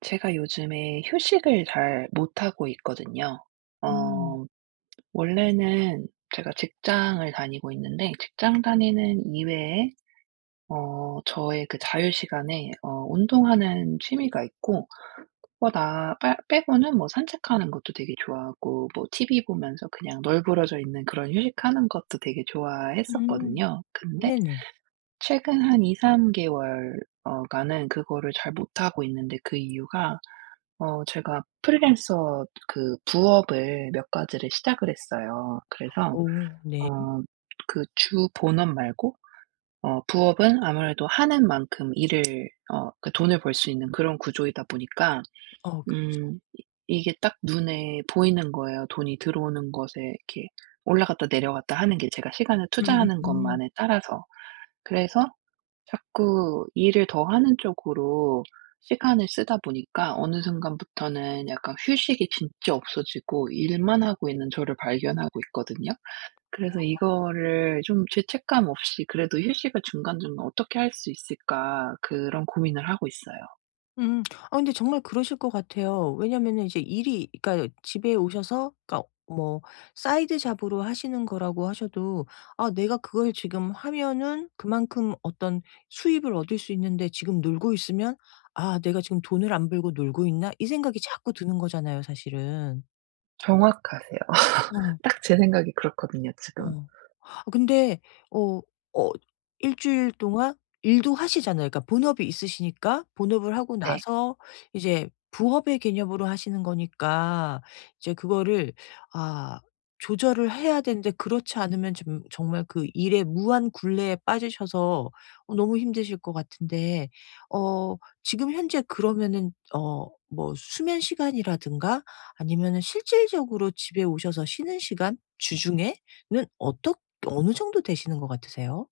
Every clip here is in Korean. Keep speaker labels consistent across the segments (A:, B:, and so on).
A: 제가 요즘에 휴식을 잘 못하고 있거든요.
B: 음.
A: 어 원래는 제가 직장을 다니고 있는데, 직장 다니는 이외에 저의 그 자유 시간에 운동하는 취미가 있고, 뭐 나 빼 빼고는 뭐 산책하는 것도 되게 좋아하고, 뭐 TV 보면서 그냥 널브러져 있는 그런 휴식하는 것도 되게
B: 음.
A: 좋아했었거든요. 근데
B: 네네.
A: 최근 한 2-3 개월 가는 그거를 잘 못하고 있는데, 그 이유가 제가 프리랜서 그 부업을 몇 가지를 시작을 했어요. 그래서
B: 오 네.
A: 어 그 주 본업 말고 부업은 아무래도 하는 만큼 일을, 그 돈을 벌 수 있는 그런 구조이다 보니까,
B: 어 그
A: 이 이게 딱 눈에 보이는 거예요. 돈이 들어오는 것에 이렇게 올라갔다 내려갔다 하는 게, 제가 시간을 투자하는
B: 음음음.
A: 것만에 따라서. 그래서 자꾸 일을 더 하는 쪽으로 시간을 쓰다 보니까, 어느 순간부터는 약간 휴식이 진짜 없어지고 일만 하고 있는 저를 발견하고 있거든요. 그래서 이거를 좀 죄책감 없이 그래도 휴식을 중간중간 어떻게 할 수 있을까, 그런 고민을 하고 있어요.
B: 음. 아 근데 정말 그러실 것 같아요. 왜냐면은 이제 일이, 그러니까 집에 오셔서, 그러니까 뭐 사이드 잡으로 하시는 거라고 하셔도 '아 내가 그걸 지금 하면은 그만큼 어떤 수입을 얻을 수 있는데 지금 놀고 있으면, 아 내가 지금 돈을 안 벌고 놀고 있나?' 이 생각이 자꾸 드는 거잖아요, 사실은.
A: 정확하세요.
B: 어.
A: 딱 제 생각이 그렇거든요, 지금.
B: 어. 아 근데 어 어 일 주일 동안 일도 하시잖아요. 그러니까 본업이 있으시니까 본업을 하고
A: 네.
B: 나서 이제 부업의 개념으로 하시는 거니까, 이제 그거를, 아 조절을 해야 되는데, 그렇지 않으면 좀 정말 그 일의 무한 굴레에 빠지셔서 너무 힘드실 것 같은데. 어 지금 현재 그러면은 뭐 수면 시간이라든가 아니면은 실질적으로 집에 오셔서 쉬는 시간 주중에 는 어떻 어느 정도 되시는 것 같으세요?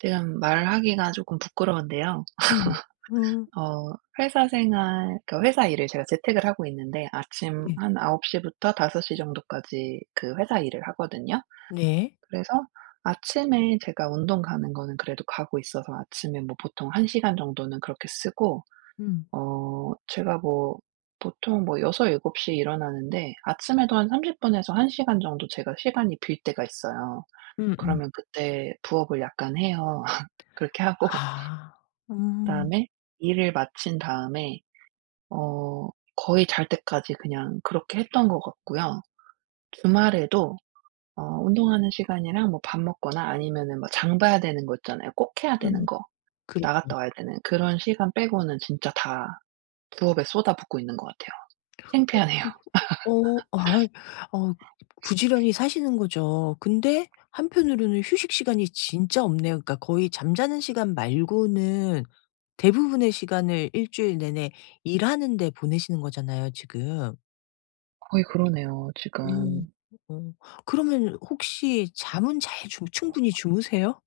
A: 지금 말하기가 조금 부끄러운데요.
B: 음. 음.
A: 어 회사 생활, 그 회사 일을 제가 재택을 하고 있는데, 아침
B: 네.
A: 한9홉시 부터 5섯시 정도까지 그 회사 일을 하거든요.
B: 네.
A: 그래서 아침에 제가 운동 가는 거는 그래도 가고 있어서, 아침에 뭐 보통 1 시간 정도는 그렇게 쓰고,
B: 음.
A: 제가 뭐 보통 뭐6섯일7시에 일어나는데, 아침에도 한 30 분에서 1 시간 정도 제가 시간이 빌 때가 있어요.
B: 음음.
A: 그러면 그때 부업을 약간 해요. 그렇게 하고
B: 아. 음.
A: 그다음에 일을 마친 다음에, 어 거의 잘 때까지 그냥 그렇게 했던 것 같고요. 주말에도 운동하는 시간이랑, 뭐 밥 먹거나 아니면은 막 장 봐야 되는 거 있잖아요, 꼭 해야 되는
B: 음.
A: 거,
B: 그렇죠.
A: 나갔다 와야 되는 그런 시간 빼고는 진짜 다 부업에 쏟아붓고 있는 것 같아요.
B: 어
A: 창피하네요.
B: 그러 어 아이 어 부지런히 사시는 거죠. 근데 한편으로는 휴식 시간이 진짜 없네요. 그러니까 거의 잠자는 시간 말고는 대부분의 시간을 일주일 내내 일하는 데 보내시는 거잖아요, 지금.
A: 거의 그러네요,
B: 어.
A: 지금.
B: 어 그러면 혹시 잠은 잘 주 충분히 주무세요?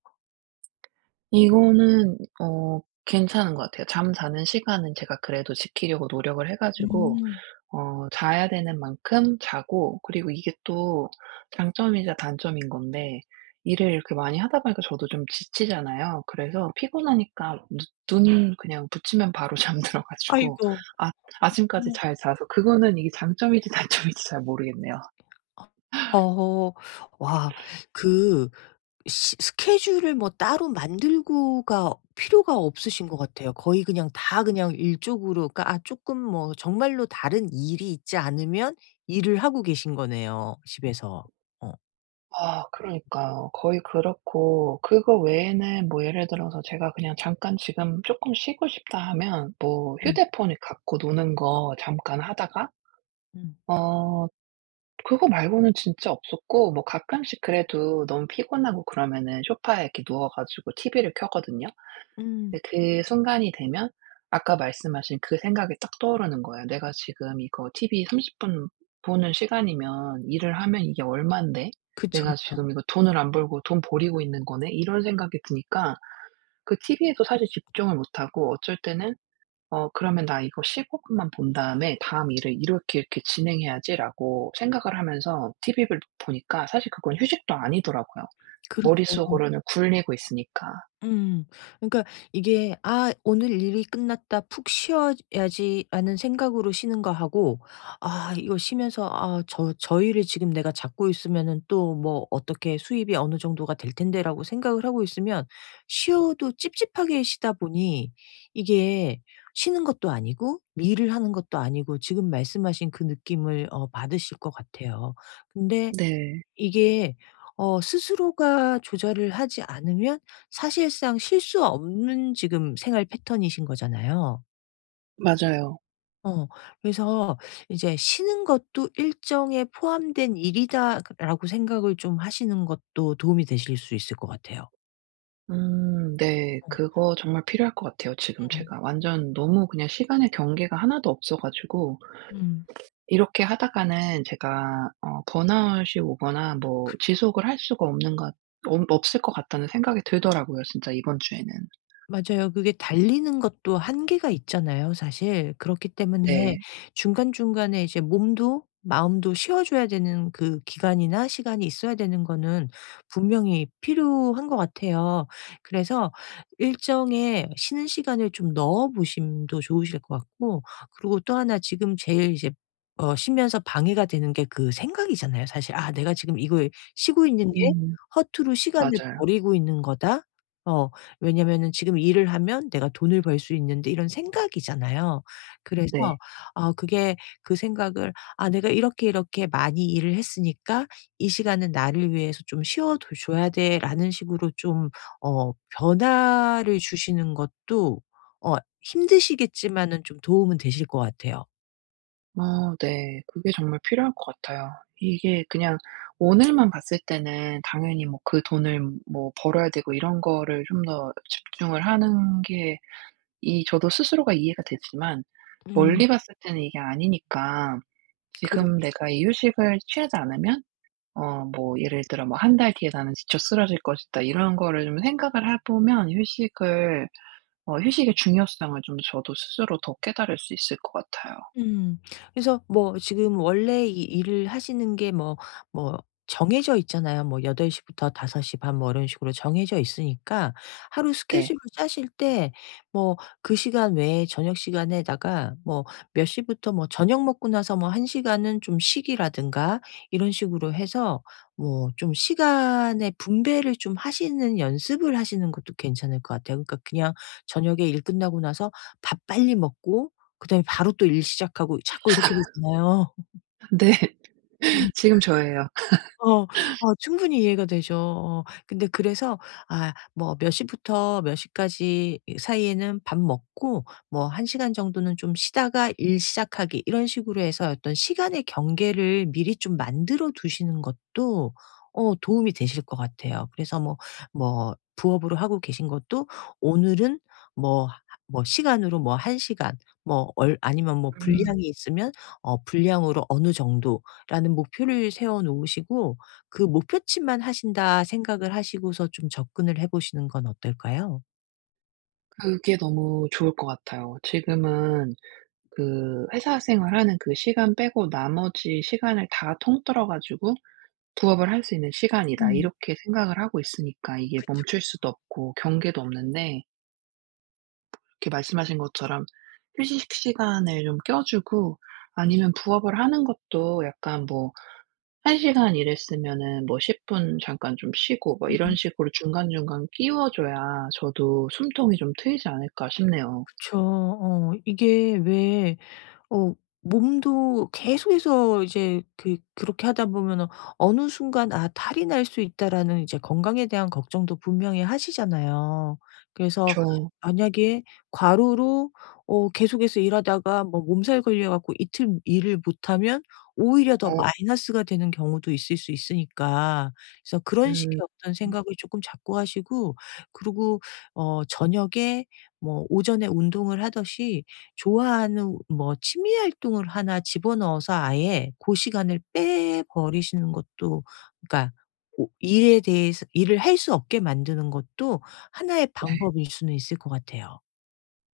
A: 이거는 괜찮은 것 같아요. 잠자는 시간은 제가 그래도 지키려고 노력을 해 가지고,
B: 음.
A: 자야 되는 만큼 자고, 그리고 이게 또 장점이자 단점인 건데, 일을 이렇게 많이 하다 보니까 저도 좀 지치잖아요. 그래서 피곤하니까 눈 그냥 붙이면 바로 잠들어 가지고
B: 아이고.
A: 아 아침까지
B: 음.
A: 잘 자서, 그거는 이게 장점인지 단점인지 잘 모르겠네요.
B: 어. 어. 와 그 시 스케줄을 뭐 따로 만들고가 필요가 없으신 것 같아요. 거의 그냥 다 그냥 일적으로, 그러니까 아 쪼끔 뭐 정말로 다른 일이 있지 않으면 일을 하고 계신 거네요, 집에서. 어.
A: 아, 그러니까요. 거의 그렇고, 그거 외에는 뭐 예를 들어서 제가 그냥 잠깐 지금 조금 쉬고 싶다 하면, 뭐
B: 음.
A: 휴대폰을 갖고 노는 거 잠깐 하다가
B: 음.
A: 어 그거 말고는 진짜 없었고, 뭐 가끔씩 그래도 너무 피곤하고 그러면은 소파에 이렇게 누워 가지고 티비를 켜거든요.
B: 음.
A: 근데 그 순간이 되면 아까 말씀하신 그 생각이 딱 떠오르는 거예요. '내가 지금 이거 티비삼30분 보는 시간이면, 일을 하면 이게 얼만데?
B: 그쵸,
A: 내가
B: 그쵸.
A: 지금 이거 돈을 안 벌고 돈 버리고 있는 거네?' 이런 생각이 드니까 그 티비에도 사실 집중을 못 하고, 어쩔 때는 그러면 '나 이거 15분만 본 다음에 다음 일을 이렇게 이렇게 진행해야지.'라고 생각을 하면서 TV를 보니까, 사실 그건 휴식도 아니더라고요.
B: 그렇죠.
A: 머릿속으로는 굴리고 있으니까.
B: 음. 그러니까 이게 '아 오늘 일이 끝났다. 푹 쉬어야지.'라는 생각으로 쉬는 거하고, 아 이거 쉬면서 '아 '저 일을 지금 내가 잡고 있으면은 또 뭐 어떻게 수입이 어느 정도가 될 텐데.'라고 생각을 하고 있으면 쉬어도 찝찝하게 쉬다 보니 이게 쉬는 것도 아니고 일을 하는 것도 아니고 지금 말씀하신 그 느낌을 받으실 것 같아요. 근데
A: 네.
B: 이게, 스스로가 조절을 하지 않으면 사실상 쉴 수 없는 지금 생활 패턴이신 거잖아요.
A: 맞아요.
B: 어 그래서 이제 '쉬는 것도 일정에 포함된 일이다.'라고 생각을 좀 하시는 것도 도움이 되실 수 있을 것 같아요.
A: 음, 네.
B: 어.
A: 그거 정말 필요할 것 같아요, 지금
B: 음.
A: 제가. 완전 너무 그냥 시간의 경계가 하나도 없어 가지고,
B: 음.
A: 이렇게 하다가는 제가 번아웃이 오거나 뭐 지속을 할 수가 없는 것, 없 없을 것 같다는 생각이 들더라고요, 진짜 이번 주에는.
B: 맞아요. 그게 달리는 것도 한계가 있잖아요, 사실. 그렇기 때문에
A: 네.
B: 중간중간에 이제 몸도 마음도 쉬어 줘야 되는 그 기간이나 시간이 있어야 되는 거는 분명히 필요한 것 같아요. 그래서 일정에 쉬는 시간을 좀 넣어 보심도 좋으실 것 같고, 그리고 또 하나, 지금 제일 이제 쉬면서 방해가 되는 게 그 생각이잖아요, 사실. '아 내가 지금 이걸 쉬고 있는 게
A: 음.
B: 허투루 시간을
A: 맞아요.
B: 버리고 있는 거다.' 어 왜냐면은 지금 일을 하면 내가 돈을 벌 수 있는데 이런 생각이잖아요. 음. 그래서
A: 네.
B: 어 그게 그 생각을 '아 내가 이렇게 이렇게 많이 일을 했으니까 이 시간은 나를 위해서 좀 쉬어 둬 줘야 돼.'라는 식으로 좀 어 변화를 주시는 것도 어 힘드시겠지만은 좀 도움은 되실 것 같아요.
A: 어, 네. 그게 정말 필요할 것 같아요. 이게 그냥 오늘만 봤을 때는 당연히 뭐 그 돈을 뭐 벌어야 되고 이런 거를 좀 더 집중을 하는 게, 이 저도 스스로가 이해가 되지만,
B: 음.
A: 멀리 봤을 때는 이게 아니니까
B: 그렇
A: 지금 내가 이 휴식을 취하지 않으면, 뭐 예를 들어 뭐 한 달 뒤에 나는 지쳐 쓰러질 것이다.' 이런 거를 좀 생각을 해 보면, 휴식을 어 휴식의 중요성을 좀 저도 스스로 더 깨달을 수 있을 것 같아요.
B: 음. 그래서 뭐 지금 원래 이 일을 하시는 게 뭐 정해져 있잖아요. 뭐 8시부터 5시 반 뭐 이런 식으로 정해져 있으니까 하루
A: 네.
B: 스케줄을 짜실 때 뭐 그 시간 외에 저녁 시간에다가 뭐 몇 시부터 뭐 저녁 먹고 나서 뭐 1 시간은 좀 쉬기라든가 이런 식으로 해서 뭐 좀 시간의 분배를 좀 하시는 연습을 하시는 것도 괜찮을 것 같아요. 그러니까 그냥 저녁에 일 끝나고 나서 밥 빨리 먹고 그다음에 바로 또 일 시작하고 자꾸 이렇게 되잖아요.
A: 네. 지금 저예요.
B: 어. 충분히 이해가 되죠. 어. 근데 그래서, 아 뭐 몇 시부터 몇 시까지 사이에는 밥 먹고 뭐 1시간 정도는 좀 쉬다가 일 시작하기 이런 식으로 해서 어떤 시간의 경계를 미리 좀 만들어 두시는 것도 도움이 되실 것 같아요. 그래서 뭐 부업으로 하고 계신 것도 오늘은 뭐 하 뭐 시간으로 뭐 1시간 뭐 얼 아니면 뭐
A: 음.
B: 분량이 있으면 분량으로 어느 정도 라는 목표를 세워 놓으시고 그 목표치만 하신다 생각을 하시고서 좀 접근을 해 보시는 건 어떨까요?
A: 그게 너무 좋을 것 같아요. 지금은 그 회사 생활하는 그 시간 빼고 나머지 시간을 다 통틀어 가지고 '부업을 할 수 있는 시간이다.'
B: 음.
A: 이렇게 생각을 하고 있으니까, 이게
B: 그쵸.
A: 멈출 수도 없고 경계도 없는데, 이렇게 말씀하신 것처럼 휴식 시간을 좀 껴 주고,
B: 음.
A: 아니면 부업을 하는 것도 약간, 뭐 1 시간 일했으면은 뭐 10분 잠깐 좀 쉬고 뭐 이런
B: 음.
A: 식으로 중간중간 끼워 줘야, 저도 '숨통이 좀 트이지 않을까.' 싶네요.
B: 그쵸. 이게 왜 어 몸도 계속해서 이제 그렇게 하다 보면 어느 순간 '아 탈이 날 수 있다.'라는 이제 건강에 대한 걱정도 분명히 하시잖아요. 그래서
A: 그쵸.
B: 만약에 과로로 계속해서 일하다가 뭐 몸살 걸려 갖고 이틀 일을 못하면 오히려 더
A: 어,
B: 마이너스가 되는 경우도 있을 수 있으니까 그래서 그런 식의
A: 음.
B: 어떤
A: 음,
B: 생각을 조금 자꾸 하시고 그리고 저녁에 뭐 오전에 운동을 하듯이 좋아하는 뭐 취미 활동을 하나 집어넣어서 아예 그 시간을 빼버리시는 것도, 그러니까 오 일에 대해서 일을 할 수 없게 만드는 것도 하나의
A: 네.
B: 방법일 수는 있을 것 같아요.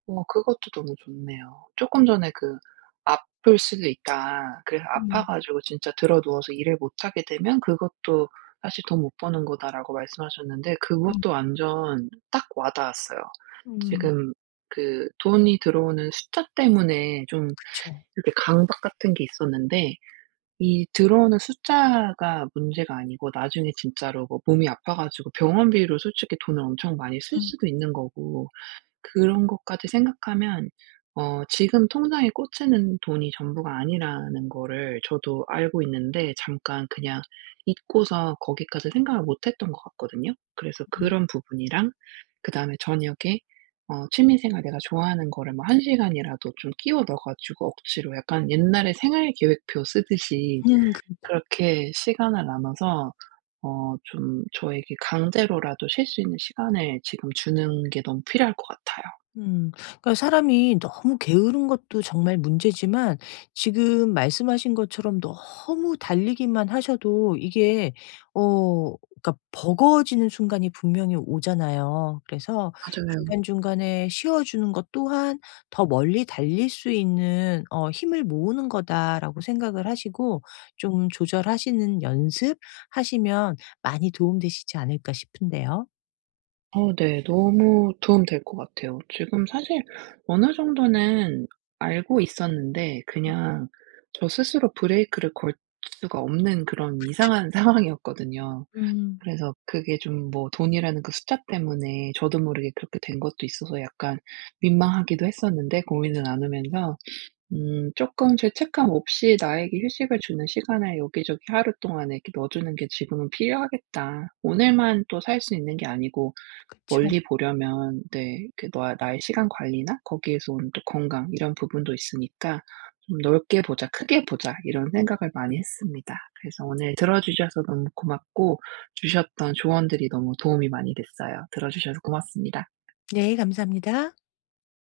A: 어, 그것도 너무 좋네요. 쪼끔 전에 그 '아플 수도 있다.' 그래서 아파
B: 음.
A: 가지고 진짜 들어 누워서 일을 못 하게 되면, 그것도 사실 '돈 못 버는 거다.'라고 말씀하셨는데,
B: 음.
A: 그것도 완전 딱 와 닿았어요.
B: 음.
A: 지금 그 돈이 들어오는 숫자 때문에 좀
B: 그쵸.
A: 이렇게 강박 같은 게 있었는데, 이 들어오는 숫자가 문제가 아니고, 나중에 진짜로 뭐 몸이 아파 가지고 병원비로 솔직히 돈을 엄청 많이 쓸
B: 음.
A: 수도 있는 거고, 그런 것까지 생각하면 지금 통장에 꽂히는 돈이 전부가 아니라는 거를 저도 알고 있는데, 잠깐 그냥 잊고서 거기까지 생각을 못 했던 것 같거든요. 그래서
B: 음.
A: 그런 부분이랑, 그다음에 저녁에 취미 생활, 내가 좋아하는 거를 뭐 한 시간이라도 좀 끼워 넣어 가지고, 억지로 약간 옛날에 생활 계획표 쓰듯이
B: 음.
A: 그렇게 시간을 나눠서 좀 저에게 강제로라도 쉴 수 있는 시간을 지금 주는 게 너무 필요할 것 같아요.
B: 음. 그러니까 사람이 너무 게으른 것도 정말 문제지만 지금 말씀하신 것처럼 너무 달리기만 하셔도 이게 어 그러니까 버거워지는 순간이 분명히 오잖아요. 그래서
A: 맞아요.
B: 중간중간에 쉬어 주는 것 또한 '더 멀리 달릴 수 있는 힘을 모으는 거다.'라고 생각을 하시고 좀 조절하시는 연습하시면 많이 도움되시지 않을까 싶은데요.
A: 어, 네. 너무 도움될 것 같아요. 지금 사실 어느 정도는 알고 있었는데, 그냥 저 스스로 브레이크를 걸 수가 없는 그런 이상한 상황이었거든요.
B: 음.
A: 그래서 그게 좀 뭐 돈이라는 그 숫자 때문에 저도 모르게 그렇게 된 것도 있어서, 약간 민망하기도 했었는데, 고민을 나누면서 쪼끔 죄책감 없이 나에게 휴식을 주는 시간을 여기저기 하루 동안에 이렇게 넣어 주는 게 지금은 필요하겠다. 오늘만 또 살 수 있는 게 아니고
B: 그죠
A: 멀리 보려면, 네, 그 나 나의 시간 관리나 거기에서 오는 또 건강 이런 부분도 있으니까, '좀 넓게 보자. 크게 보자.' 이런 생각을 많이 했습니다. 그래서 오늘 들어 주셔서 너무 고맙고, 주셨던 조언들이 너무 도움이 많이 됐어요. 들어 주셔서 고맙습니다.
B: 네 감사합니다.